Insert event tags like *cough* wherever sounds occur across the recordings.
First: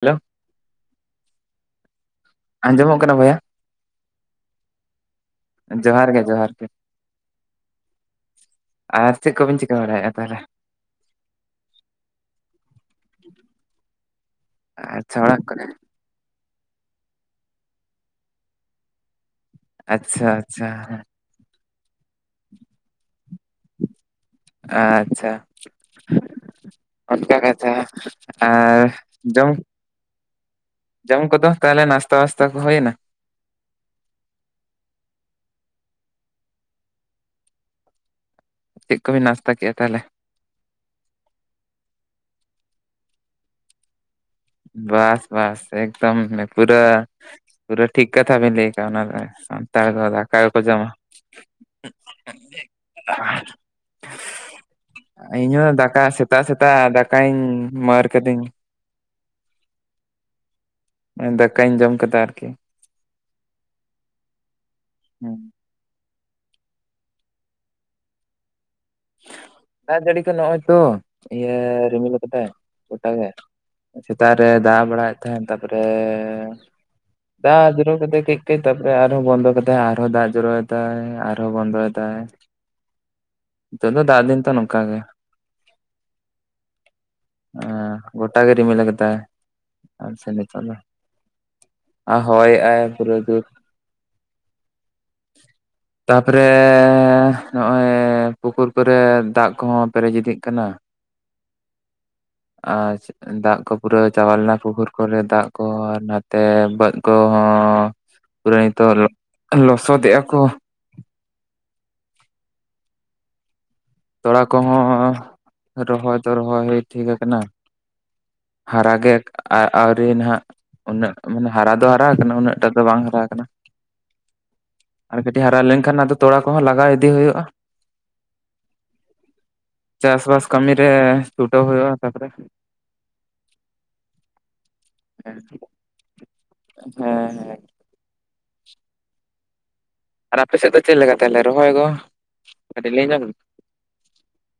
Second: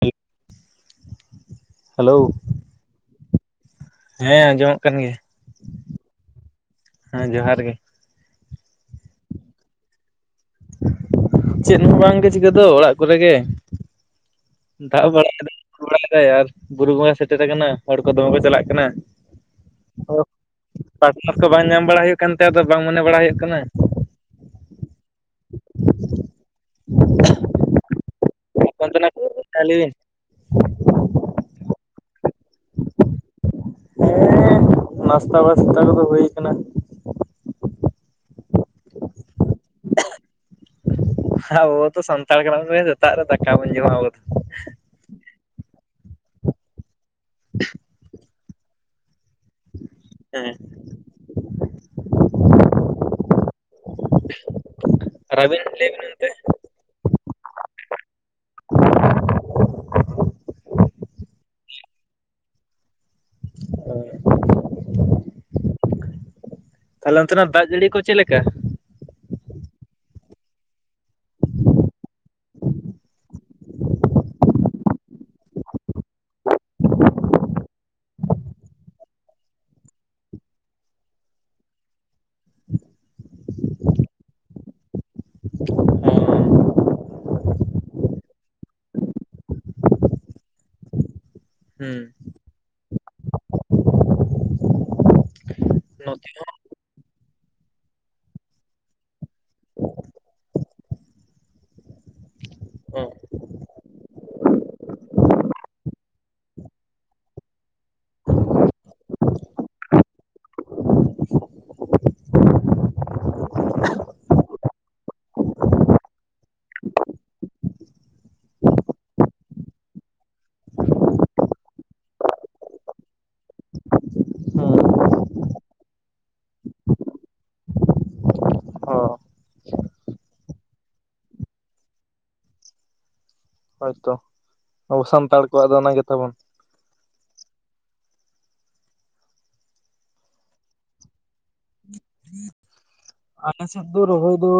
Hello ᱟᱸᱡᱚᱢᱚᱜ ᱠᱟᱱᱟ ᱵᱚᱭᱦᱟ? ᱦᱮᱸᱡᱚᱦᱟᱨ ᱠᱟᱱ ᱜᱮ ᱡᱚᱦᱟᱨ ᱜᱮ ᱡᱚᱦᱟᱨ ᱜᱮ ᱦᱮᱸ ᱡᱚᱦᱟᱨ ᱜᱮ ᱟᱨ ᱪᱤᱠ ᱵᱤᱱ ᱪᱤᱠ ᱵᱟᱲᱟᱭ ᱛᱟᱦᱮᱞᱮ ᱪᱮᱫ ᱦᱚᱸ ᱵᱟᱝᱜᱮ ᱪᱤᱠᱟᱹ ᱫᱚ ᱚᱲᱟᱜ ᱠᱚᱨᱮ ᱜᱮ ᱫᱟᱜ *unintelligible* ᱟᱪᱪᱷᱟ ᱚᱲᱟᱜ ᱵᱟᱲᱟᱭᱮᱫᱟᱭ ᱠᱚᱨᱮ ᱵᱟᱲᱟᱭᱮᱫᱟᱭ ᱟᱨ ᱵᱩᱨᱩ ᱵᱚᱸᱜᱟ ᱥᱮᱴᱮᱨ ᱟᱠᱟᱱᱟ ᱦᱚᱲ ᱠᱚ ᱫᱚᱢᱮ ᱠᱚ ᱪᱟᱞᱟᱜ ᱠᱟᱱᱟ ᱟᱪᱪᱷᱟ ᱟᱪᱪᱷᱟᱸ ᱚᱱᱟ ᱠᱚ ᱵᱟᱝ ᱧᱟᱢ ᱵᱟᱲᱟ ᱦᱩᱭᱩᱜ ᱠᱟᱱ ᱛᱟᱭᱟ ᱟᱫᱚ ᱵᱟᱝ ᱢᱚᱱᱮ ᱵᱟᱲᱟ ᱦᱩᱭᱩᱜ ᱠᱟᱱᱟ ᱟᱪᱪᱷᱟ ᱚᱱᱠᱟ *unintelligible* ᱟᱨ ᱚᱱᱛᱮᱱᱟᱜ ᱡᱚᱢ ᱞᱟᱹᱭ ᱵᱤᱱ ᱦᱮᱸ ᱡᱚᱢ ᱠᱚᱫᱚᱚᱢ ᱛᱟᱦᱚᱞᱮ ᱱᱟᱥᱛᱟ ᱵᱟᱥᱛᱟ ᱠᱚ ᱦᱩᱭᱱᱟ ᱦᱮᱸ ᱱᱟᱥᱛᱟ ᱵᱥᱛᱟ ᱠᱚᱫᱚ ᱦᱩᱭ ᱠᱟᱱᱟ ᱪᱮᱫ ᱠᱚᱵᱤᱱ ᱱᱟᱥᱛᱟ ᱠᱮᱫᱼᱟ ᱛᱟᱦᱚᱞᱮ ᱟᱵᱩ ᱥᱮ ᱥᱟᱱᱛᱟᱲ ᱠᱟᱱᱟ ᱵᱩᱱ ᱥᱮ ᱥᱮᱛᱟᱜ ᱨᱮ ᱫᱟᱠᱟ ᱵᱩᱱ ᱡᱚᱢᱟ ᱟᱵᱩ ᱫᱚ ᱵᱟᱥ ᱵᱟᱥ ᱮᱫᱚᱢ ᱯᱩᱨᱟᱹ ᱯᱩᱨᱟᱹ ᱴᱷᱤᱠ ᱠᱟᱛᱷᱟ ᱵᱮᱱ ᱞᱟᱹᱭ ᱠᱟᱜᱼᱟ ᱚᱱᱟ ᱫᱚ ᱥᱟᱱᱛᱟᱲ ᱠᱚ ᱫᱟᱠᱟ ᱦᱮᱸ ᱜᱮᱠᱚ ᱡᱚᱢᱟ ᱟᱨ *inaudible* ᱤᱧᱦ ᱟᱹᱵᱤᱱ ᱦᱚᱸ ᱞᱟᱹᱭ ᱵᱤᱱ ᱫᱟᱠᱟ ᱚᱱᱛᱮ ᱥᱮᱛᱟᱜ ᱥᱮᱛᱟᱜ ᱫᱟᱠᱟᱧ ᱢᱟᱨᱟᱹᱨ ᱠᱤᱫᱟᱹᱧ ᱢ ᱫᱟᱠᱟᱧ ᱡᱚᱢ ᱠᱮᱫᱫᱟ ᱟᱨᱠᱤ ᱦᱩᱸ ᱛᱟᱦᱞᱮ ᱚᱱᱛᱮ ᱱᱟᱜ ᱫᱟᱜ ᱡᱟᱹᱲᱤ ᱠᱚ ᱪᱮᱫ ᱞᱮᱠᱟ? ᱫᱟᱜ ᱡᱟᱹᱲᱤ ᱠᱚ ᱱᱚᱜᱼᱚᱭ ᱛᱚ ᱤᱭᱟᱹ ᱨᱤᱢᱤᱞ ᱠᱟᱫᱟᱭ ᱜᱚᱴᱟᱜᱮ ᱥᱮᱛᱟᱜ ᱨᱮ ᱫᱟᱜ ᱵᱟᱲᱟᱭᱮᱫ ᱛᱟᱦᱮᱱ ᱛᱟᱨᱯᱚᱨᱮ ᱫᱟᱜ ᱡᱚᱨ ᱠᱟᱛᱮ *unintelligible* ᱛᱟᱨᱯᱚᱨ ᱟᱨᱦᱚᱸ ᱵᱚᱱᱫᱚ ᱠᱟᱛᱮᱛᱟᱭ ᱟᱨᱦᱚᱸ ᱫᱟᱜ ᱡᱚᱨ ᱫᱟᱭ ᱟᱨᱦᱚᱸ ᱵᱚᱱᱫᱚ ᱫᱟᱭ ᱱᱤᱛᱚᱜ ᱫᱚ ᱫᱟᱜ ᱫᱤᱱ ᱛᱚ ᱱᱚᱝᱠᱟ ᱜᱮ ᱚ ᱜᱚᱴᱟ ᱜᱟᱹᱰᱤ ᱢᱤᱞᱟ ᱠᱟᱛᱮᱜ ᱟᱪᱪᱷᱟ ᱱᱤᱛᱚᱜ ᱫᱚ ᱦᱩᱸ ᱟ ᱦᱚᱭᱮᱜ-ᱟᱭ ᱯᱩᱨᱟᱹ ᱡᱚᱨ ᱱᱚᱛᱮ ᱛᱟᱯᱚᱨᱮ ᱦᱚᱸ ᱱᱚᱜᱼᱚᱭ ᱯᱩᱠᱩᱨ ᱠᱚᱨᱮ ᱫᱟᱜ ᱠᱚᱦᱚᱸ ᱯᱮᱨᱮᱡ ᱤᱫᱤᱜ ᱠᱟᱱᱟ ᱟᱪᱷᱟ ᱦᱮᱸ ᱫᱟᱜ ᱠᱚ ᱯᱩᱨᱟᱹ ᱪᱟᱵᱟ ᱞᱮᱱᱟ ᱯᱩᱠᱷᱩᱨ ᱠᱚᱨᱮ ᱫᱟᱜ ᱠᱚ ᱱᱟᱛᱮ ᱵᱟᱹᱫᱽ ᱠᱚᱦᱚᱸ ᱯᱩᱨᱟᱹᱟᱱᱤᱛᱚ ᱞᱚᱥᱚᱜ ᱟᱠ ᱠᱚ ᱛᱚᱲᱟ ᱠᱚᱦᱚᱸ ᱨᱚᱦᱚᱭ ᱫᱚ ᱨᱚᱦᱚᱭ ᱴᱷᱤᱠ ᱟᱠᱟᱱᱟ ᱦᱟᱨᱟ ᱜᱮ ᱟᱹᱣᱨᱤ ᱱᱟᱦᱟᱜ ᱩᱱᱟᱹᱜ ᱢᱟᱱᱮ ᱦᱟᱨᱟ ᱫᱚ ᱦᱟᱨᱟ ᱟᱠᱟᱱᱟ ᱩᱱᱟᱹᱜ ᱴᱟᱜ ᱫᱚ ᱵᱟᱝ ᱦᱟᱨᱟ ᱟᱠᱟᱱᱟ ᱟᱨ ᱠᱟᱹᱴᱤᱡ ᱦᱟᱨᱟ ᱞᱮᱱᱠᱷᱟᱱ ᱟᱫᱚ ᱛᱚᱲᱟ ᱠᱚᱦᱚᱸ ᱞᱟᱜᱟᱣ ᱤᱫᱤ ᱦᱩᱭᱩᱜᱼᱟ ᱚ ᱪᱟᱥᱵᱟᱥ ᱠᱟᱹᱢᱤ ᱨᱮ ᱪᱩᱴᱟᱹᱣ ᱦᱩᱭᱩᱜᱼᱟ ᱛᱟᱯᱚᱨᱮ ᱦᱳᱭᱛᱚ ᱟᱵᱚ ᱥᱟᱱᱛᱟᱲ ᱠᱚᱣᱟᱜ ᱫᱚ ᱚᱱᱟ ᱜᱮ ᱛᱟᱵᱚᱱ ᱦᱮᱸ ᱦᱮᱸ ᱟᱨ ᱟᱯᱮ ᱥᱮᱫ ᱫᱚ ᱪᱮᱫ ᱞᱮᱠᱟ ᱛᱟᱞᱮ ᱨᱚᱦᱚᱭ ᱜᱚ ᱠᱟᱹᱴᱤᱡ ᱞᱮᱟᱹᱭ ᱧᱚᱜᱢᱮ ᱟᱞᱮ ᱥᱮᱫ ᱫᱚ ᱨᱚᱦᱚᱭ ᱫᱚ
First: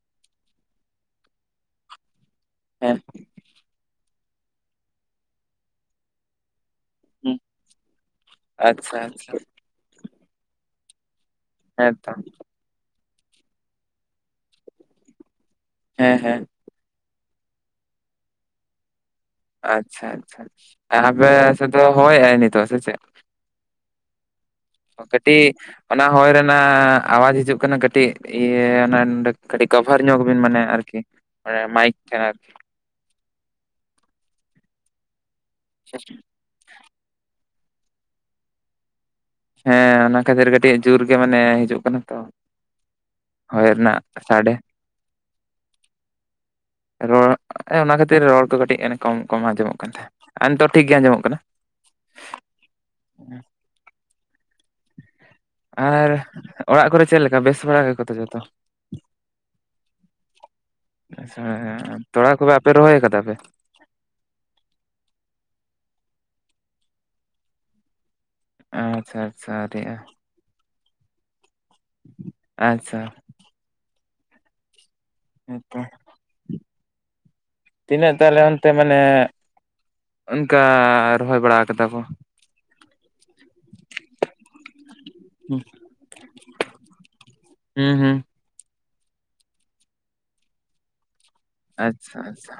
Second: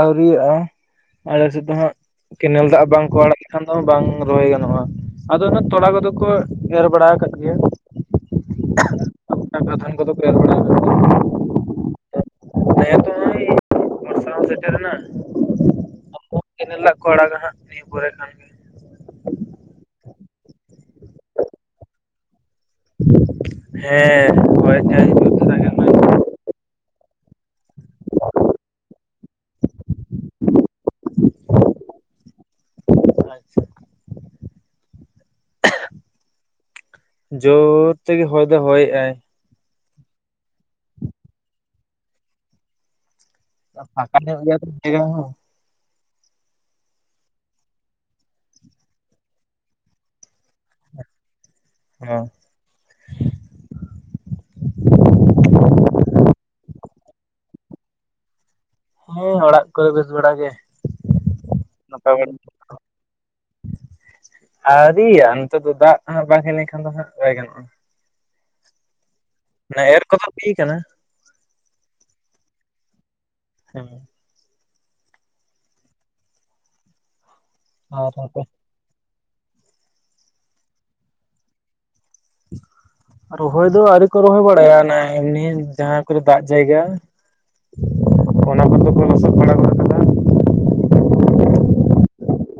ᱟᱹᱣᱨᱤᱭᱟᱜᱼᱟ ᱟᱞᱮ ᱥᱮᱫ ᱫᱚ ᱦᱟᱸᱜ ᱠᱮᱱᱮᱞ ᱫᱟᱜ ᱦᱮᱸ ᱵᱟᱝᱠᱚ ᱟᱲᱟᱜ ᱞᱮᱠᱷᱟᱱ ᱫᱚ ᱵᱟᱝ ᱨᱚᱦᱚᱭ ᱜᱟᱱᱚᱜᱼᱟ ᱟᱫᱚ ᱚᱱᱟ ᱛᱚᱲᱟ ᱠᱚᱫᱚ ᱠᱚ ᱮᱨ ᱵᱟᱲᱟ ᱟᱠᱟᱫ ᱦᱩᱸ ᱜᱮᱭᱟ ᱟᱪᱪᱷᱟ ᱟᱪᱪᱷᱟ ᱛᱷᱟᱱ ᱠᱚᱫᱚ ᱠᱚ ᱮᱨ ᱵᱟᱲᱟ ᱟᱠᱟᱫ ᱜᱮᱭᱟ ᱦᱮ ᱛᱚ ᱦᱮ ᱛᱚ ᱱᱚᱜᱚᱭ ᱵᱚᱨᱥᱟ ᱦᱚᱸ ᱥᱮᱴᱮᱨᱮ ᱮᱱᱟ ᱦᱮᱸ ᱦᱮᱸ ᱠᱮᱱᱮᱞᱟᱜ ᱠᱚ ᱟᱲᱟᱜᱟ ᱦᱟᱸᱜ ᱱᱤᱭᱟᱹ ᱯᱚᱨᱮ ᱠᱷᱟᱱ ᱜᱮ ᱟᱪᱪᱷᱟ ᱟᱪᱪᱷᱟ ᱟᱯᱮ ᱦᱚᱭ ᱱᱤᱛᱚᱜ ᱥᱮ ᱪᱮᱫ ᱦᱮᱸ ᱦᱳᱭ ᱠᱟᱹᱴᱤᱡ ᱚᱱᱟ ᱦᱚᱭ ᱨᱮᱱᱟᱜ ᱟᱣᱟᱡ ᱦᱤᱡᱩᱜ ᱠᱟᱱᱟ ᱠᱟᱹᱴᱤᱡ ᱤᱭᱟᱹ ᱚᱱᱟ ᱱᱚᱰᱮ ᱠᱟᱹᱴᱤᱡ ᱠᱟᱵᱷᱟᱨ ᱧᱚᱜᱵᱤᱱ ᱢᱟᱱᱮ ᱟᱨᱠᱤ ᱢᱟᱭᱤᱠ ᱛᱟᱦᱮ ᱟᱨᱠᱤ ᱟᱪᱷᱟ *inaudible* ᱡᱳᱨ ᱛᱮᱜᱮ ᱦᱚᱭ ᱫᱚ ᱦᱚᱭᱮᱜᱟᱭ ᱦᱮᱸ ᱚᱱᱟ ᱠᱷᱟᱹᱛᱤᱨ ᱠᱟᱹᱴᱤᱡ ᱡᱳᱨ ᱜᱮ ᱢᱟᱱᱮ ᱦᱤᱡᱩᱜ ᱠᱟᱱᱟ ᱛᱚ ᱦᱚᱭ ᱨᱮᱱᱟᱜ ᱯᱷᱟᱸᱠᱟ ᱧᱚᱜ ᱜᱮᱭᱟ ᱥᱟᱰᱮ ᱛᱚ ᱡᱟᱭᱜᱟ ᱦᱚᱸ ᱨᱚᱲ ᱚᱱᱟ ᱠᱷᱟᱹᱛᱤᱨ ᱨᱚᱲ ᱠᱚ ᱠᱟᱹᱴᱤᱡᱮᱱ ᱠᱚᱢ ᱠᱚᱢ ᱟᱸᱡᱚᱢᱚᱜ ᱠᱟᱱ ᱛᱟᱦᱮᱸᱫ ᱟᱨ ᱱᱤᱛᱚᱜ ᱴᱷᱤᱠ ᱜᱮᱭᱟ ᱟᱸᱡᱚᱢᱚᱜ ᱠᱟᱱᱟ ᱦᱮᱸ ᱟᱨ ᱚᱲᱟᱜ ᱠᱚᱨᱮ ᱪᱮᱫ ᱞᱮᱠᱟ ᱵᱮᱥ ᱵᱟᱲᱟ ᱜᱮᱠᱚ ᱛᱚ ᱡᱚᱛᱚ ᱦᱮᱸ ᱚᱲᱟᱜ ᱠᱚᱨᱮ ᱵᱮᱥ ᱵᱟᱲᱟ ᱜᱮ ᱛᱚᱲᱟ ᱠᱚᱵᱮ ᱟᱯᱮ ᱨᱚᱦᱚᱭ ᱠᱟᱫᱟ ᱯᱮ ᱟᱹᱣᱨᱤᱭᱟᱜ-ᱟ ᱱᱤᱛᱳᱜ ᱫᱚ ᱫᱟᱜ ᱠᱚ ᱱᱟᱦᱟᱜ ᱵᱟᱝ ᱦᱮ ᱠᱷᱟᱱ ᱫᱚ ᱦᱜᱟ ᱵᱟᱭ ᱜᱟᱱᱚᱜᱼᱟ ᱟᱪᱪᱷᱟ ᱟᱪᱪᱷᱟ *inaudible* ᱢᱟᱱᱮ *unintelligible* ᱠᱟᱱᱟ ᱟᱪᱪᱷᱟ ᱦᱮᱸ ᱦᱮᱛᱚ᱾ ᱟᱨ ᱛᱤᱱᱟᱹᱜ ᱛᱟᱦᱚᱞᱮ ᱚᱱᱛᱮ ᱛᱮ ᱢᱟᱱᱮ ᱚᱱᱠᱟ ᱨᱚᱦᱚᱭ ᱵᱟᱲᱟ ᱠᱟᱫᱟ ᱠᱚ ᱨᱚᱦᱚᱭ ᱫᱚ ᱟᱹᱣᱨᱤ ᱠᱚ ᱨᱚᱦᱚᱭ ᱵᱟᱲᱟᱭᱟ, ᱮᱢᱱᱤ ᱦᱩᱸ ᱡᱟᱦᱟᱸ ᱠᱚᱨᱮ ᱫᱟᱜ ᱡᱟᱭᱜᱟ᱾ ᱦᱩᱸ ᱦᱩᱸ ᱚᱱᱟ ᱠᱚᱫᱚ ᱠ ᱞᱚᱥᱚᱫᱵᱟᱲᱟ ᱜᱚᱫᱟ ᱠᱟ ᱟᱪᱷᱟ ᱟᱪᱷᱟ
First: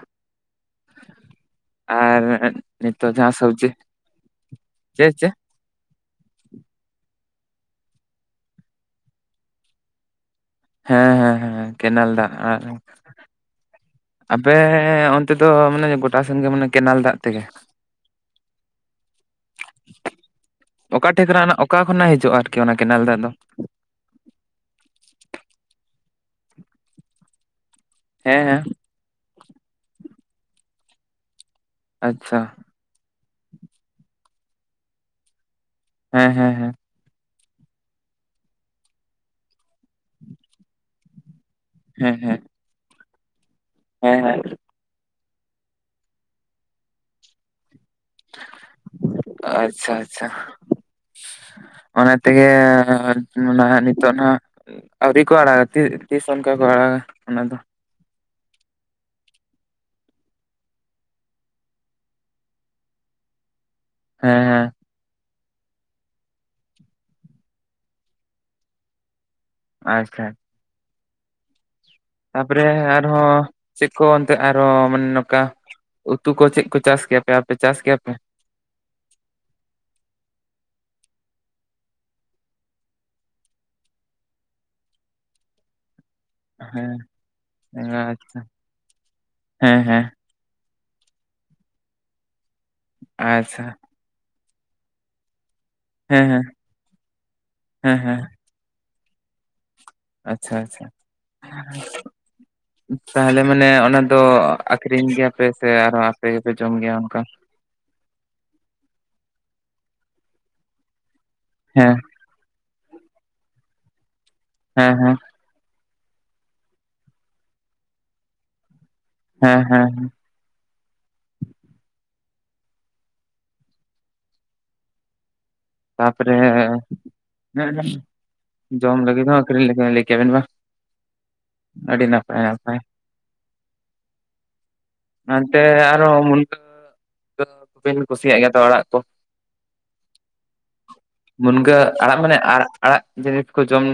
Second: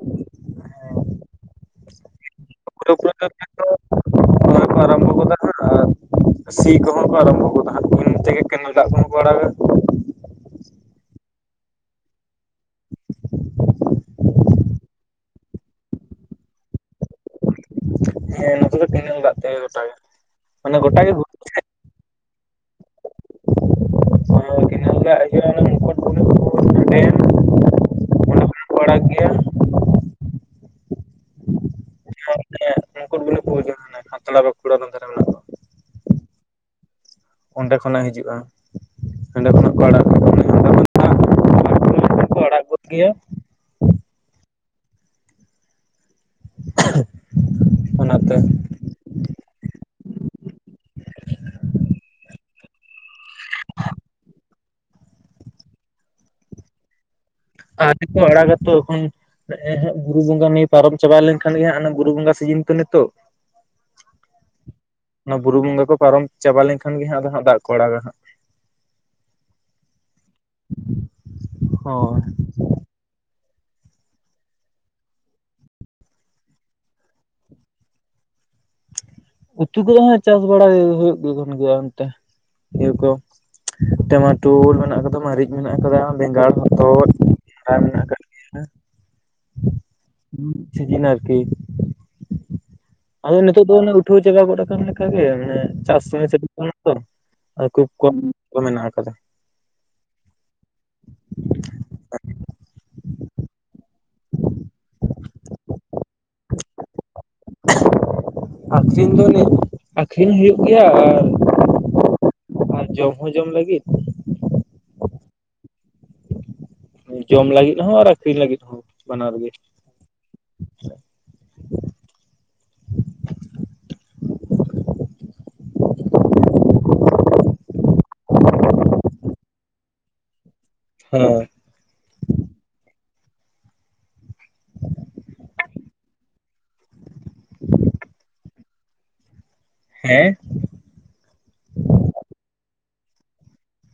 ᱟᱨ ᱯᱩᱨᱟᱹ ᱱᱤᱛᱚᱜ ᱯᱩᱨᱤ ᱡᱟᱦᱟᱸ ᱥᱚᱵᱽᱡᱤ ᱫᱚ ᱨᱚᱦᱚᱭ ᱠᱚ ᱟᱨᱟᱢᱵᱚ ᱪᱮᱫ ᱪᱮ ᱜᱚᱫᱟ ᱟᱨ ᱥᱤ ᱠᱚᱦᱚᱸ ᱠᱚ ᱟᱨᱟᱢᱵᱷᱚᱜᱫᱟᱜ ᱩᱱ ᱛᱮᱜᱮ ᱠᱮᱱᱮᱞ ᱫᱟᱜ ᱠᱚᱦᱚᱸ ᱠᱚ ᱟᱲᱟᱜᱟ᱾ ᱦᱮᱸ ᱦᱮᱸ ᱦᱮᱸ ᱠᱮᱱᱮᱞ ᱫᱟᱜ ᱟᱨ ᱟᱯᱮ ᱚᱱᱛᱮ ᱫᱚ ᱢᱟᱱᱮ ᱜᱚᱴᱟ ᱥᱮᱱ ᱜᱮ ᱢᱟᱱᱮ ᱠᱮᱱᱮᱞ ᱫᱟᱜ ᱛᱮᱜᱮ? ᱦᱮᱸ ᱱᱚᱛᱮ ᱫᱚ ᱠᱮᱱᱟᱜ ᱫᱟᱜ ᱛᱮ ᱜᱚᱴᱟᱜ ᱜᱮ ᱢᱟᱱᱮ ᱜᱚᱴᱟ ᱚᱠᱟ ᱜᱮ ᱴᱷᱮᱡ ᱠᱷᱚᱱᱟᱜ ᱚᱠᱟ ᱠᱷᱚᱱᱟᱜ ᱦᱤᱡᱩᱜᱼᱟ ᱟᱨᱠᱤ ᱚᱱᱟ ᱠᱮᱱᱮᱞ ᱫᱟᱜ ᱫᱚ? ᱚᱱᱟ ᱠᱮᱱᱟᱞ ᱫᱟᱜ ᱦᱤᱡᱩᱜ ᱟ ᱱᱟᱦᱟᱜ ᱚᱸᱰᱮ ᱦᱮᱸ ᱠᱷᱚᱱᱟᱜ ᱦᱮᱸ ᱠᱚ ᱟᱲᱟᱜ ᱜᱮᱭᱟ᱾ ᱟᱪᱷᱟ ᱦᱟᱛᱲᱟ ᱵᱟᱠᱩᱲᱟ ᱱᱚ ᱨᱮ ᱢᱮᱱᱟᱜᱼᱟ᱾ ᱦᱮᱸ ᱦᱮᱸ ᱦᱮᱸ ᱚᱸᱰᱮ ᱠᱷᱚᱱᱟᱜ ᱦᱤᱡᱩᱜᱼᱟ ᱚᱸᱰᱮ ᱠᱷᱚᱱᱟᱜ ᱠᱚ ᱟᱲᱟᱜ ᱦᱮᱸ ᱦᱮᱸ ᱯᱩᱠᱷᱤᱭᱟ ᱦᱮᱸ ᱦᱮᱸ *unintelligible* ᱚᱱᱟᱛᱮ ᱟᱪᱷᱟ ᱟᱪᱷᱟ ᱚᱱᱟ ᱛᱮᱜᱮ ᱚᱱᱟ ᱱᱤᱛᱚᱜ ᱱᱟᱦᱟᱜ ᱟᱹᱣᱨᱤ ᱠᱚ ᱟᱲᱟᱜᱟ ᱛᱤᱥ ᱚᱱᱠᱟ ᱠᱚ ᱟᱲᱟᱜᱟ ᱚᱱᱟ ᱫᱚ ᱟᱣᱨᱤ ᱠᱚ ᱟᱲᱟᱜ ᱛᱚ ᱮᱠᱷᱚᱱ ᱦᱚᱸ ᱦᱚᱸ ᱵᱩᱨᱩ ᱵᱚᱸᱜᱟ ᱱᱤᱭᱟᱹ ᱯᱟᱨᱚᱢ ᱪᱟᱵᱟᱣ ᱞᱮᱱᱠᱷᱟᱱ ᱜᱮ ᱱᱟᱦᱟᱜ ᱚᱱᱟ ᱵᱩᱨᱩ ᱵᱚᱸᱜᱟ ᱥᱤᱡᱤᱱ ᱛᱚ ᱱᱤᱛᱚᱜ ᱦᱮᱸ ᱦᱮᱸ ᱚᱱᱟ ᱵᱩᱨᱩ ᱵᱚᱸᱜᱟ ᱠᱚ ᱯᱟᱨᱚᱢ ᱪᱟᱵᱟ ᱞᱮᱱᱠᱷᱟᱱ ᱜᱮ ᱦᱟᱸᱜ ᱟᱫᱚ ᱦᱟᱜ ᱫᱟᱜ ᱠᱚ ᱟᱲᱟᱜᱟ ᱦᱟᱸᱜ ᱟᱪᱪᱷᱟ ᱦᱚᱭ ᱛᱟᱯᱚᱨᱮ ᱟᱨᱦᱚᱸ ᱪᱮᱫ ᱠᱚ ᱮᱚᱱᱛᱮ ᱟᱨᱦᱚᱸ ᱢᱟᱱᱮ ᱱᱚᱝᱠᱟ ᱩᱛᱩ ᱠᱚ ᱪᱮᱫ ᱠᱚ ᱪᱟᱥ ᱠᱮᱭᱟᱯᱮ ᱟᱯᱮ ᱪᱟᱥ ᱠᱮᱭᱟᱯᱮ? ᱩᱛᱩ ᱠᱚᱫᱚ ᱦᱟᱜ ᱪᱟᱥ ᱵᱟᱲᱟ ᱦᱩᱭᱩᱜ ᱜᱮ ᱠᱟᱱ ᱜᱮᱭᱟ ᱮᱱᱛᱮ ᱤᱭᱟᱹ ᱠᱚ ᱴᱟᱢᱟᱴᱩᱞ ᱢᱮᱱᱟᱜ ᱟᱠᱟᱫᱟ ᱢᱟᱨᱤᱪ ᱢᱮᱱᱟᱜ ᱟᱠᱟᱫᱟ᱾ ᱵᱮᱸᱜᱟᱲ ᱦᱮᱸ ᱦᱚᱛᱚᱫ ᱢᱮᱱᱟᱜ ᱟᱠᱟᱫ ᱟᱪᱪᱷᱟ ᱜᱮᱭᱟ᱾ ᱦᱮᱸ ᱦᱮᱸ ᱥᱤᱡᱤᱱ ᱟᱨᱠᱤ, ᱟᱫᱚ ᱟᱪᱪᱷᱟ ᱱᱤᱛᱚᱜ ᱫᱚ ᱯᱟᱹᱴᱷᱩᱣᱟᱹ ᱡᱟᱭᱜᱟ ᱜᱚᱫ ᱟᱠᱟᱱ ᱞᱮᱠᱟᱜ ᱜᱮ ᱢᱟᱱᱮ ᱪᱟᱥ ᱦᱮᱸ ᱦᱮᱸ ᱠᱚ ᱠᱷᱩᱵ ᱦᱮᱸ ᱠᱚᱢ ᱦᱮᱸ ᱠᱚ ᱢᱮᱱᱟᱜ ᱟᱠᱟᱫᱟ᱾ ᱟᱪᱷᱟ ᱟᱪᱷᱟ ᱟ ᱛᱟᱦᱚᱞᱮ ᱢᱟᱱᱮ ᱚᱱᱟ ᱫᱚ ᱟᱠᱷᱨᱤᱧ ᱜᱮᱭᱟᱯᱮ ᱥᱮ ᱟᱨᱚ ᱟᱯᱮ ᱜᱮᱯᱮ ᱡᱚᱢ ᱜᱮᱭᱟ ᱚᱱᱠᱟ? *unintelligible* ᱟᱠᱷᱨᱤᱧ ᱫᱚ ᱱᱤᱛ ᱟᱠᱷᱨᱤᱧ ᱦᱩᱭᱩᱜ ᱜᱮᱭᱟ, ᱟᱨ ᱦᱮᱸ ᱟᱨ ᱡᱚᱢ ᱦᱚᱸ ᱡᱚᱢ ᱞᱟᱹᱜᱤᱫ ᱦᱮᱸ ᱦᱮᱸ ᱡᱚᱢ ᱞᱟᱹᱜᱤᱫ ᱦᱚᱸ ᱟᱨ ᱟᱠᱷᱨᱤᱧ ᱞᱟᱹᱜᱤᱫ ᱦᱚᱸ᱾ ᱵᱟᱱᱟᱨ ᱜᱮ ᱦᱮᱸ ᱦᱮᱸ ᱛᱟᱯᱚᱨᱮ ᱡᱚᱢ ᱞᱟᱹᱜᱤᱫ ᱦᱚᱸ ᱟᱹᱠᱷᱨᱤᱧ ᱞᱟᱹᱭ ᱠᱮᱜ ᱟᱵᱮᱱ ᱵᱟᱝ, ᱦᱮᱸ ᱟᱹᱰᱤ ᱱᱟᱯᱟᱭ *inaudible* ᱚᱱᱛᱮ ᱟᱨ ᱦᱚᱸ ᱢᱩᱱᱜᱟᱹ ᱫᱚ ᱵᱤᱱ ᱠᱩᱥᱤᱭᱟᱜ ᱜᱮᱭᱟ ᱛᱚ ᱟᱲᱟᱜ? ᱠᱚ ᱦᱮᱸ ᱢᱩᱱᱜᱟᱹ ᱟᱲᱟᱜ ᱢᱟᱱᱮ ᱟᱲ ᱟᱲᱟᱜ ᱡᱤᱱᱤᱥ ᱠᱚ ᱡᱚᱢ,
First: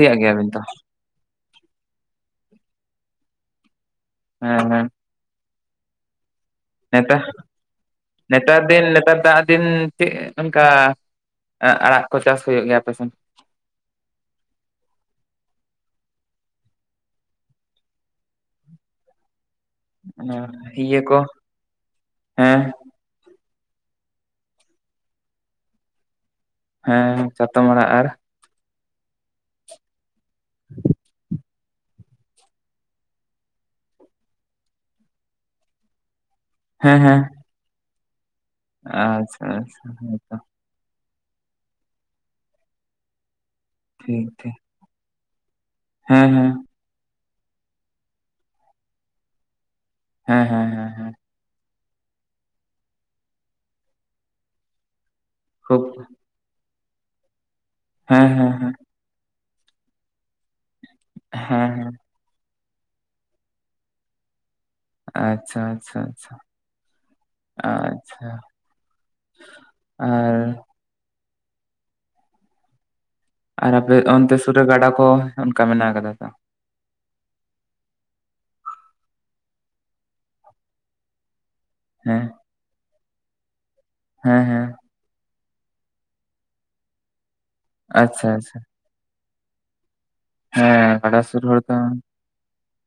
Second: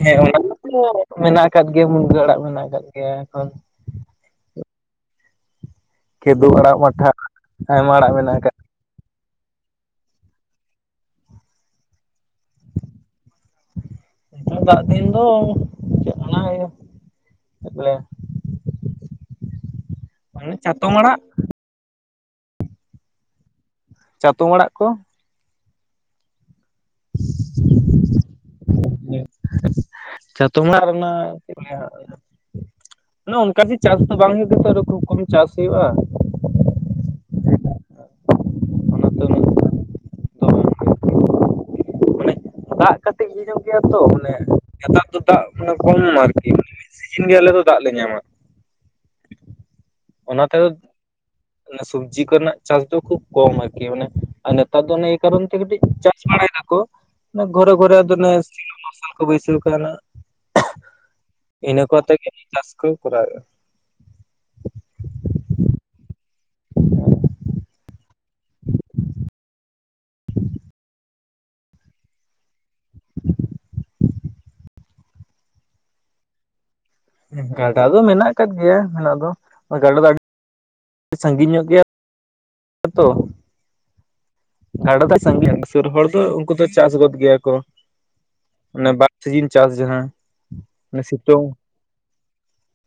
ᱦᱮᱸ ᱚᱱᱟ ᱜᱮᱭᱟᱵᱤᱱ ᱛᱚ ᱢᱟᱛᱚ ᱢᱮᱱᱟᱜ ᱟᱠᱟᱫ ᱜᱮᱭᱟ ᱢᱩᱱᱜᱟᱹ ᱟᱲᱟᱜ ᱢᱮᱱᱟᱜ ᱟᱠᱟᱫ ᱜᱮᱭᱟ ᱮᱠᱷᱚᱱ, ᱦᱮᱸ ᱦᱮᱸ, ᱠᱮᱫᱳᱵ ᱟᱲᱟᱜ ᱢᱟᱴᱷᱟ ᱱᱮᱛᱟ ᱟᱭᱢᱟ ᱟᱲᱟᱜ ᱢᱮᱱᱟᱜ ᱟᱠᱟᱫ ᱱᱮᱛᱟᱨ ᱫᱤᱱ ᱱᱮᱛᱟᱨ ᱫᱟᱜ ᱫᱤᱱ ᱪᱮᱫ ᱚᱱᱠᱟ ᱮ ᱟᱲᱟᱜ ᱠᱚ ᱪᱟᱥ ᱦᱩᱭᱩᱜ ᱜᱮᱭᱟ ᱟᱯᱮ ᱥᱮᱫ, ᱱᱮᱛᱟᱨ ᱫᱟᱜ ᱫᱤᱱ ᱫᱚ ᱪᱮᱫ ᱚᱱᱟ ᱜᱮ ᱞᱮ, *unintelligible* ᱚᱱᱮ ᱤᱭᱟᱹ ᱠᱚ ᱦᱮᱸ, ᱪᱟᱛᱚᱢ ᱟᱲᱟᱜ ᱠᱚ, ᱦᱮᱸ ᱪᱟᱛᱚᱢ ᱟᱲᱟᱜ ᱟᱨ, ᱪᱟᱛᱚᱢ ᱟᱲᱟᱜ ᱨᱮᱱᱟᱜ ᱪᱮᱫ ᱠᱚ ᱞᱟᱹᱭᱟ ᱚᱱᱠᱟᱟᱜᱮ ᱪᱟᱥ ᱫᱚ ᱵᱟᱝ ᱦᱩᱭᱩᱜ ᱛᱟᱦᱮ ᱠᱷᱩᱵ ᱠᱚᱢ ᱜᱮ ᱪᱟᱥ ᱦᱩᱭᱩᱜᱼᱟ, ᱦᱮᱸ ᱦᱮᱸ ᱚᱱᱟᱛᱮ ᱩᱱᱟᱹᱜ ᱟᱪᱪᱷᱟ ᱟᱪᱪᱷᱟ ᱦᱚᱭ ᱛᱚ ᱫᱚ ᱵᱟᱝ ᱢᱟᱱᱮ ᱫᱟᱜ ᱠᱟᱹᱛᱤᱡ ᱧᱚᱜ ᱜᱮᱭᱟ ᱛᱚ ᱴᱷᱤᱠ ᱢᱟᱱᱮ ᱴᱷᱤᱠ ᱱᱮᱛᱟᱨ ᱫᱚ ᱫᱟᱜ ᱢᱟᱱᱮ ᱠᱚᱢᱚᱜ-ᱟ ᱦᱮᱸ ᱟᱨᱠᱤ, ᱦᱮᱸ ᱥᱤᱡᱤᱱ ᱜᱮ ᱟᱞᱮ ᱫᱚ ᱫᱟᱜ ᱞᱮ ᱧᱟᱢᱟ, ᱚᱱᱟ ᱦᱮᱸ ᱛᱮᱫᱚ ᱦᱮᱸ ᱦᱮᱸ ᱦᱮᱸ ᱥᱚᱵᱡᱤ ᱠᱚᱨᱮᱱᱟᱜ ᱪᱟᱥ ᱫᱚ ᱠᱷᱩᱵ ᱠᱚᱢ ᱟᱨᱠᱤ ᱢᱟᱱᱮ ᱟᱨ ᱱᱮᱛᱟᱨ ᱫᱚ ᱮᱭ ᱠᱟᱨᱚᱱ ᱛᱮ ᱠᱟᱹᱴᱤᱡ ᱠᱷᱩᱵ ᱪᱟᱥ ᱵᱟᱲᱟᱭ ᱫᱟᱠᱚ ᱚᱱᱮ ᱜᱷᱚᱨᱮ ᱜᱷᱚᱨᱮ ᱟᱫᱚ ᱦᱮᱸ ᱚᱱᱮ ᱦᱮᱸ ᱦᱮᱸ ᱥᱮᱞᱳ ᱢᱟᱨᱥᱟᱞ ᱠᱷᱩᱵ ᱵᱟᱹᱭᱥᱟᱹᱣ ᱠᱟᱣᱱᱟ, ᱦᱮᱸ ᱤᱱᱟᱹ ᱦᱮᱸ ᱠᱚᱛᱮ ᱜᱮ ᱪᱟᱥ ᱠᱚ ᱠᱚᱨᱟᱣ ᱮᱜᱼᱟ, ᱟᱪᱪᱷᱟ ᱟᱪᱪᱷᱟ ᱟᱪᱪᱷᱟ ᱟᱪᱪᱷᱟ, ᱟᱨ ᱟᱨ ᱟᱯᱮ ᱚᱱᱛᱮ ᱥᱩᱨ ᱨᱮ ᱜᱟᱰᱟ ᱠᱚ ᱚᱱᱠᱟ ᱢᱮᱱᱟᱜ ᱟ ᱠᱟᱫᱟ ᱛᱚ, ᱜᱟᱰᱟ ᱫᱚ ᱢᱮᱱᱟᱜ ᱟᱠᱟᱫ ᱜᱮᱭᱟ ᱦᱮᱸ ᱟᱫᱚ ᱜᱟᱰᱟ ᱫᱚ ᱟᱹᱰᱤ ᱥᱟᱺᱜᱤᱧ ᱧᱚᱜ ᱜᱮᱭᱟ, ᱦᱮᱸ ᱟᱛᱚ ᱦᱮᱸ ᱦᱮᱸ ᱜᱟᱰᱟ ᱫᱚ ᱥᱟᱸᱜᱤᱧ ᱨᱮᱱ ᱥᱩᱨ ᱦᱚᱲ ᱫᱚ ᱩᱱᱠᱩ ᱫᱚ ᱪᱟᱥ ᱜᱚᱫ ᱜᱮᱭᱟ ᱠᱚ, ᱟᱪᱪᱷᱟ ᱟᱪᱪᱷᱟ, ᱚᱱᱮ ᱵᱟᱨ ᱥᱤᱡᱤᱱ ᱪᱟᱥ ᱡᱟᱦᱟᱸ, ᱦᱮᱸᱜᱟᱰᱟ ᱥᱩᱨ ᱥᱤᱛᱩᱝ ᱦᱚᱲ ᱫᱚ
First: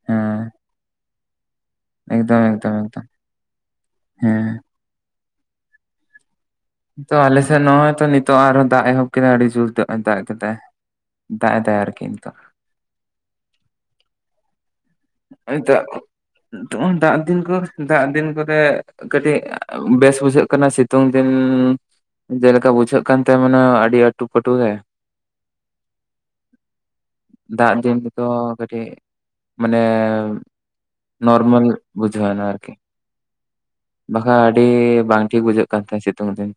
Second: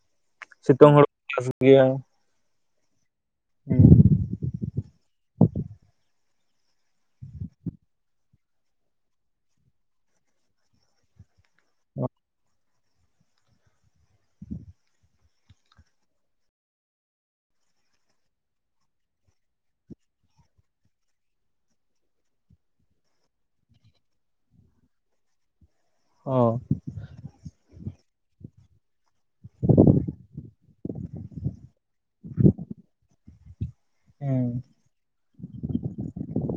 ᱦᱮᱸ, ᱥᱤᱛᱩᱝ ᱦᱳᱲᱳ ᱪᱟᱥ ᱜᱮᱭᱟ, ᱮᱠᱫᱚᱢ ᱮᱠᱫᱚᱢ ᱮᱠᱫᱚᱢ ᱦᱮᱸ, ᱛᱚ ᱟᱞᱮᱥᱮᱫ ᱱᱚᱜᱼᱚᱭ ᱛᱚ ᱱᱤᱛᱚᱜ ᱟᱨᱚ ᱦᱚᱸ ᱫᱟᱜ ᱮᱦᱚᱵ ᱠᱮᱫᱟ ᱟᱹᱰᱤ ᱡᱳᱨ ᱛᱮ ᱚᱜ-ᱚᱭ ᱮ ᱫᱟᱜ ᱠᱮᱫᱟᱭ, ᱫᱟᱜ ᱮ ᱫᱟᱭ ᱟᱨᱠᱤ ᱱᱤᱛᱚᱜ, ᱦᱚᱭ ᱫᱟᱜ ᱛᱚᱠᱷᱚᱱ ᱫᱟᱜ ᱫᱤᱱ ᱠᱚ ᱫᱟᱜ ᱫᱤᱱ ᱠᱚᱨᱮ, ᱠᱟᱹᱴᱤᱡ ᱵᱮᱥ ᱵᱩᱡᱷᱟᱹᱜ ᱠᱟᱱᱟ ᱥᱤᱛᱩᱝ ᱫᱤᱱ, ᱡᱮᱞᱮᱠᱟ ᱵᱩᱡᱷᱟᱹᱜ ᱠᱟᱱ ᱛᱟᱦᱮ ᱢᱟᱱᱮ ᱟᱹᱰᱤ ᱟᱹᱴᱩ ᱯᱟᱹᱴᱩ ᱜᱮ, ᱚ ᱫᱟᱜ ᱫᱤᱱ ᱦᱚᱛᱚ ᱠᱟᱹᱴᱤᱡ, ᱢᱟᱱᱮ ᱱᱚᱨᱢᱮᱞ ᱵᱩᱡᱷᱟᱹᱣ ᱱᱟ ᱟᱨᱠᱤ, ᱵᱟᱠᱷᱟᱡᱽ ᱦᱮᱸ ᱟᱹᱰᱤ ᱵᱟᱝ ᱴᱷᱤᱠ ᱵᱩᱡᱷᱟᱹᱜ ᱠᱟᱱ ᱛᱟᱦᱮᱸ ᱥᱤᱛᱩᱝ ᱫᱤᱱ,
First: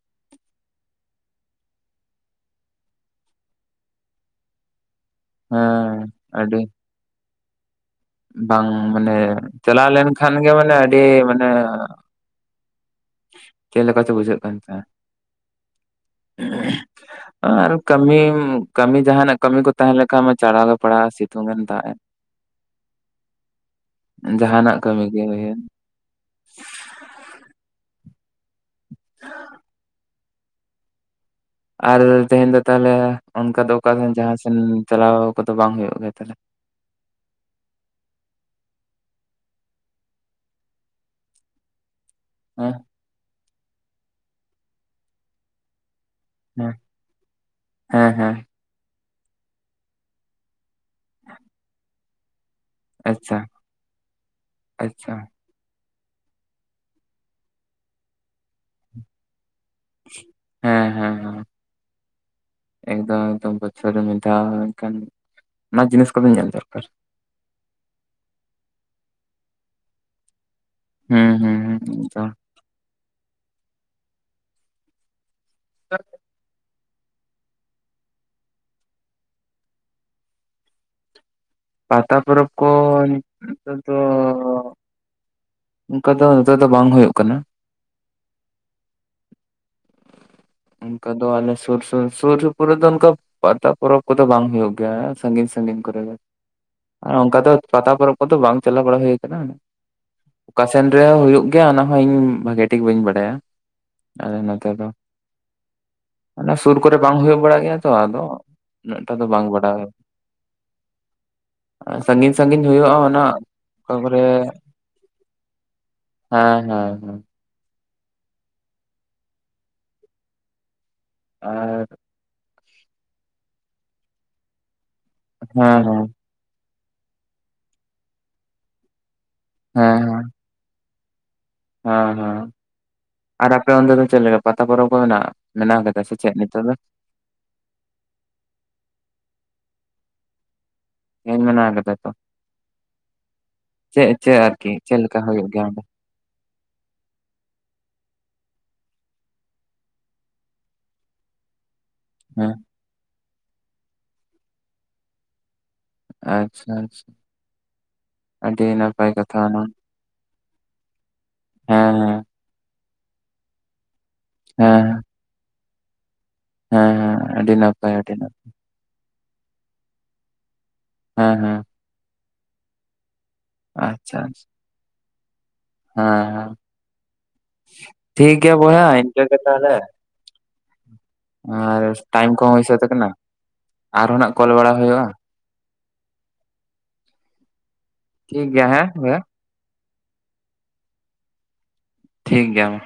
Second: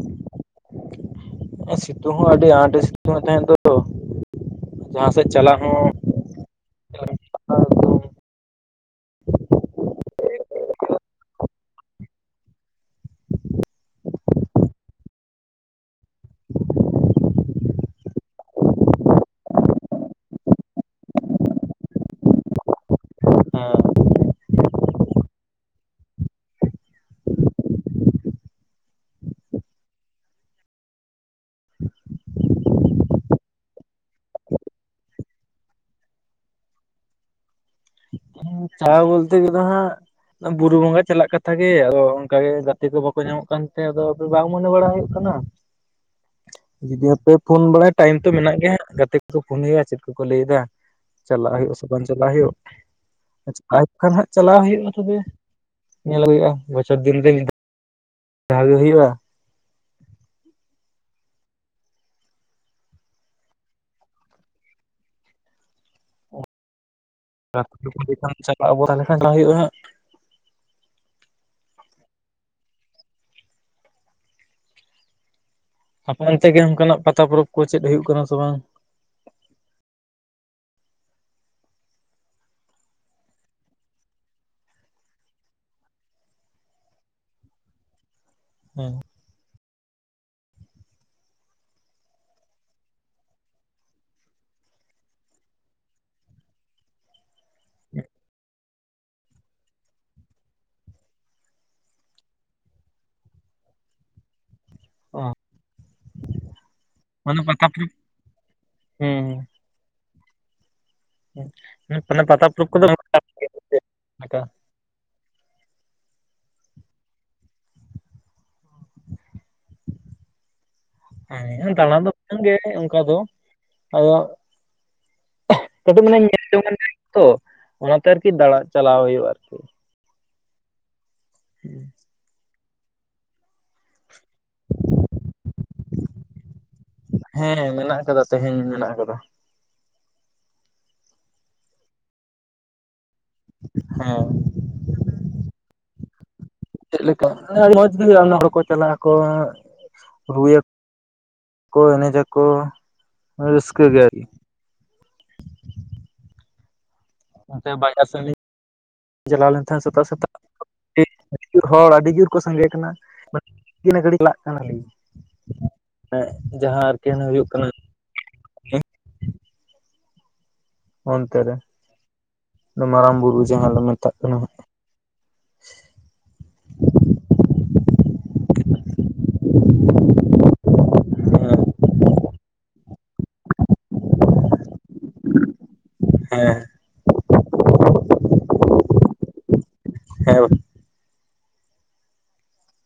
ᱥᱤᱛᱩᱝ ᱦᱚᱸ ᱟᱹᱰᱤ ᱟᱸᱴ ᱮ ᱥᱤᱛᱩᱝ ᱮᱫ ᱛᱟᱦᱮᱸᱫ ᱫᱚ, ᱡᱟᱦᱟᱸ ᱥᱮᱫ ᱪᱟᱞᱟᱜ ᱦᱚᱸ ᱦᱮᱸ ᱟᱹᱰᱤ ᱦᱮᱸ ᱵᱟᱝ ᱢᱟᱱᱮ ᱪᱟᱞᱟᱣ ᱞᱮᱱᱠᱷᱟᱱ ᱜᱮ ᱢᱟᱱᱮ ᱟᱹᱰᱤ ᱢᱟᱱᱮ ᱪᱮᱫᱮ ᱞᱮᱠᱟᱛᱮ ᱵᱩᱡᱷᱟᱹᱜ ᱠᱟᱱ ᱛᱟᱦᱮᱸᱱᱟ *unintelligible* ᱟᱨ ᱠᱟᱹᱢᱤ ᱠᱟᱹᱢᱤ ᱡᱟᱦᱟᱱᱟᱜ ᱠᱟᱹᱢᱤ ᱠᱚ ᱛᱟᱦᱮᱸ ᱞᱮᱱᱠᱷᱟᱱᱡ ᱢᱟ ᱪᱟᱲᱟᱣ ᱜᱮ ᱯᱟᱲᱟᱜᱼᱟ ᱥᱤᱛᱩᱝ ᱮᱱ ᱫᱟᱜ ᱮ *unintelligible* ᱡᱟᱦᱱᱟᱜ ᱠᱟᱹᱢᱤ ᱜᱮ ᱦᱩᱭᱮᱱ *unintelligible* ᱟᱨ ᱛᱮᱦᱮᱧ ᱫᱚ ᱛᱟᱦᱚᱞᱮ ᱚᱱᱠᱟ ᱫᱚ ᱚᱠᱟ ᱥᱮ ᱡᱟᱦᱟᱸ ᱥᱮᱱ ᱪᱟᱞᱟᱣ ᱠᱚᱫᱚ ᱵᱟᱝ ᱦᱩᱭᱩᱜ ᱜᱮᱭᱟ ᱛᱟᱦᱚᱞᱮ᱾ ᱪᱟᱞᱟᱣ ᱵᱚᱞᱛᱮ ᱜᱮᱫᱚ ᱦᱟᱸᱜ ᱵᱩᱨᱩ ᱵᱚᱸᱜᱟ ᱪᱟᱞᱟᱜ ᱠᱟᱛᱷᱟ ᱜᱮ ᱟᱫᱚ ᱚᱱᱟᱜᱮ ᱦᱮᱸ ᱜᱟᱛᱮ ᱠᱚ ᱵᱟᱠᱚ ᱧᱟᱢᱚᱜ ᱠᱟᱱ ᱛᱟᱦᱮᱸ ᱟᱫᱚ ᱵᱟᱝ ᱢᱚᱱᱮ ᱵᱟᱲᱟ ᱦᱩᱭᱩᱜ ᱠᱟᱱᱟ᱾ ᱦᱮᱸ ᱡᱩᱫᱤ ᱦᱟᱯᱮ ᱯᱷᱳᱱ ᱵᱟᱲᱟᱭᱟ ᱦᱮᱸ ᱴᱟᱭᱤᱢ ᱛᱚ ᱦᱮᱸ ᱢᱮᱱᱟᱜ ᱜᱮᱭᱟ ᱦᱜ ᱜᱟᱛᱮ ᱠᱚ ᱯᱷᱳᱱ ᱦᱩᱭᱩᱜᱼᱟ ᱪᱮᱫ ᱠᱚᱠᱚ ᱞᱟᱹᱭᱮᱫᱟ᱾ ᱪᱟᱞᱟᱜ ᱦᱩᱭᱩᱜ ᱥᱵ ᱪᱟᱞᱟᱜ ᱦᱩᱭᱩᱜ ᱟᱪᱪᱷᱟ ᱠᱷᱟᱱ ᱦᱜ ᱪᱟᱞᱟᱣ ᱦᱩᱭᱩᱜᱼᱟ ᱟᱪᱪᱷᱟ ᱛᱚᱵᱮ ᱧᱮᱞ ᱦᱩᱭᱩᱜᱼᱟ ᱵᱚᱪᱷᱚᱨ ᱫᱤᱱ ᱨᱮ ᱡᱟᱦᱟᱸᱜᱮ ᱦᱩᱭᱩᱜᱼᱟ ᱦᱮᱸ ᱦᱮᱸ ᱦᱮᱸ ᱮᱠᱫᱚᱢ ᱮᱠᱫᱚᱢ ᱵᱚᱪᱷᱚᱨ ᱨᱮ ᱢᱤᱫ ᱫᱷᱟᱣ ᱮᱱᱠᱷᱟᱱ, ᱚᱱᱟ ᱡᱤᱱᱤᱥ ᱠᱚᱵᱮᱱ ᱧᱮᱞ ᱫᱚᱨᱠᱟᱨ? *unintelligible* ᱪᱟᱞᱟᱜ ᱟᱵᱚ ᱛᱟᱦᱚᱞ ᱠᱷᱟᱱ ᱪᱟᱞᱟᱜ ᱦᱩᱭᱩᱜᱼᱟ ᱱᱟᱦᱟᱜ ᱦᱩᱸ ᱦᱩᱸ ᱮᱜᱫᱚᱢ ᱦᱟᱯᱟᱢ ᱛᱮᱜᱮ ᱚᱱᱠᱟᱱᱟᱜ ᱯᱟᱛᱟ ᱯᱚᱨᱚᱵᱽ ᱠᱚ ᱪᱮᱫ ᱦᱩᱭᱩᱜ ᱠᱟᱱᱟ ᱥᱮ ᱵᱟᱝ? ᱯᱟᱛᱟ ᱯᱚᱨᱚᱵ ᱠᱚ ᱱᱤᱛᱚᱵ ᱫᱚ ᱚᱱᱠᱟ ᱫᱚ ᱱᱮᱛᱟᱨ ᱫᱚ ᱵᱟᱝ ᱦᱳᱭᱳᱜ ᱠᱟᱱᱟ᱾ ᱦᱮᱸ ᱚᱱᱠᱟ ᱫᱚ ᱚᱱᱮ ᱥᱩᱨ ᱥᱩᱨ ᱥᱩᱯᱩᱨ ᱨᱮᱫᱚ ᱚᱱᱠᱟ ᱯᱟᱛᱟ ᱯᱚᱨᱚᱵᱽ ᱠᱚᱫᱚ ᱵᱟᱝ ᱦᱩᱭᱩᱜ ᱜᱮᱭᱟ ᱥᱟᱺᱜᱤᱧ ᱥᱟᱺᱜᱤᱧ ᱠᱚᱨᱮ ᱫᱚ ᱟᱨ ᱚᱱᱠᱟ ᱫᱚ ᱯᱟᱛᱟ ᱯᱚᱨᱚᱵᱽ ᱠᱚᱫᱚ ᱵᱟᱝ ᱪᱟᱞᱟᱣ ᱵᱟᱲᱟ ᱦᱩᱭ ᱟᱠᱟᱱᱟ? ᱚᱠᱟ ᱥᱮᱱ ᱨᱮᱦᱚᱸᱳᱭᱳᱜ ᱜᱮᱭᱟ ᱚᱱᱟᱦ ᱤᱧ ᱵᱷᱟᱜᱤ ᱴᱷᱤᱠ ᱵᱟᱹᱧ ᱵᱟᱲᱟᱭᱟ᱾ ᱟᱞᱮ ᱱᱚᱛᱮ ᱫᱚ ᱚ ᱚᱱᱟ ᱥᱩᱨ ᱠᱚᱨᱮ ᱵᱟᱝ ᱢᱟᱱᱮ ᱦᱩᱭᱩᱜ ᱵᱟᱲᱟᱜ ᱯᱟᱛᱟ ᱜᱮᱭᱟ ᱯᱚᱨᱚᱵᱽ ᱛᱚ ᱟᱫᱚ ᱩᱱᱟᱹᱜᱴᱟ ᱫᱚ ᱦᱩᱸ ᱵᱟᱝ ᱵᱟᱲᱟᱭ ᱦᱩᱸ ᱦᱩᱸ ᱢᱟᱱᱮ ᱥᱟᱺᱜᱤᱧ ᱯᱟᱛᱟ ᱥᱟᱺᱜᱤᱧ ᱯᱚᱨᱚᱵᱽ ᱠᱚᱫᱚ ᱦᱩᱭᱩᱜᱼᱟ ᱚᱱᱟ ᱚᱯᱚᱨ ᱞᱮᱠᱟ ᱦᱮᱸ ᱦᱮᱸ ᱦᱮᱸ ᱦᱮ ᱟᱨ ᱫᱟᱬᱟᱱ ᱫᱚ ᱵᱟᱝᱜᱮ ᱚᱱᱠᱟ ᱫᱚ ᱟᱫᱚ ᱦᱮᱸ ᱦᱮᱸ ᱦᱮᱸ ᱠᱟᱹᱴᱤᱡ ᱢᱟᱱ ᱧᱮᱞ ᱡᱚᱝ ᱛᱚ ᱚᱱᱟᱛᱮ ᱟᱨᱠᱤ ᱫᱟᱬᱟ ᱪᱟᱞᱟᱣ ᱦᱩᱭᱩᱜᱼᱟ᱾ ᱟᱨᱠᱤ ᱦᱮᱸ ᱦᱮᱸ ᱦᱮᱸ ᱟᱨ ᱟᱯᱮ ᱚᱚᱱᱰᱮ ᱫᱚ ᱪᱮᱫ ᱞᱮᱠᱟ ᱯᱟᱛᱟ ᱯᱚᱨᱚᱵᱽ ᱠᱚ ᱢᱮᱱᱟᱜᱼᱟ ᱢᱮᱱᱟᱜ ᱟᱠᱟᱫᱟ ᱥᱮ ᱪᱮᱫ ᱱᱤᱛᱚᱜ ᱫᱚ? ᱦᱮᱸ ᱢᱮᱱᱟᱜ ᱟᱠᱟᱫᱟ ᱛᱮᱦᱮᱧ ᱢᱮᱱᱟᱜ ᱟᱠᱟᱫᱟ ᱤᱧ ᱢᱮ ᱠᱟᱫᱟ ᱛᱚ ᱪᱮᱫ ᱦᱮᱸ ᱪᱮᱫ ᱟᱨᱠᱤ ᱪᱮᱫ ᱞᱮᱠᱟ ᱦᱩᱭᱩᱜ ᱜᱮᱭᱟ ᱚᱸᱰᱮ ᱪᱮᱫᱞᱮᱠᱟ ᱢᱚᱸᱡᱽ ᱜᱮ ᱦᱩᱭᱩᱜᱼᱟ ᱦᱚᱲ ᱠᱚ ᱪᱟᱞᱟᱜ ᱟᱠᱚ ᱨᱩ ᱠᱚ ᱮᱱᱮᱡᱽ ᱟᱠᱚ ᱦᱮᱸ ᱢᱟᱱᱮ ᱨᱟᱹᱥᱠᱟᱹ ᱜᱮ ᱟᱪᱷᱟ ᱟᱪᱷᱟ ᱚᱱᱟᱛᱮ ᱵᱟᱡᱟᱨ ᱥᱤ ᱪᱟᱞᱟᱣ ᱚᱱᱟ ᱞᱮᱱ ᱛᱟᱦᱮᱸ ᱥᱮ ᱛᱟᱜ ᱦᱚᱲ ᱦᱮᱸ ᱟᱹᱰᱤ ᱡᱳᱨ ᱠᱚ ᱥᱟᱸᱜᱮ ᱠᱟᱱᱟ ᱜᱷᱟᱹᱲᱤᱡ ᱠᱟᱱᱟ *unintelligible* ᱠᱟᱱᱟ ᱞᱤᱧ ᱦᱮᱸ ᱦᱮᱸᱜ ᱡᱟᱦᱟᱸ ᱟᱨᱠᱤ ᱦᱩᱭᱩᱜ ᱠᱟᱱᱟ ᱠᱷᱟᱭᱴ ᱮᱱᱟ ᱦᱮᱸ ᱚᱱᱛᱮ ᱨᱮ ᱦᱮᱸ ᱢᱟᱨᱟᱝ ᱵᱩᱨᱩ ᱡᱟᱦᱟᱸ ᱞᱮ ᱢᱮᱛᱟᱜ ᱟᱪᱪᱷᱟ ᱠᱟᱱᱟ᱾ ᱟᱪᱪᱷᱟ ᱦᱟᱜ ᱦᱮᱸ ᱦᱮᱸ ᱴᱷᱤᱠ ᱜᱮᱭᱟ ᱵᱚᱭᱦᱟ ᱤᱱᱡ ᱜᱮ ᱛᱟᱦᱚᱞᱮ ᱟᱨ ᱴᱟᱭᱤᱢ ᱠᱚᱦᱚᱸ ᱦᱩᱭ ᱥᱟᱹᱛ ᱟᱠᱟᱱᱟ ᱟᱨᱦᱚᱸ ᱱᱟᱜ ᱠᱚᱞ ᱵᱟᱲᱟ ᱦᱩᱭᱩᱜᱼᱟ ᱦᱮᱸ᱾ ᱴᱷᱤᱠ ᱜᱮᱭᱟ ᱦᱮᱸ *unintelligible* ᱦᱮᱣ᱾ ᱴᱷᱤᱠ ᱜᱮᱭᱟ ᱢᱟ᱾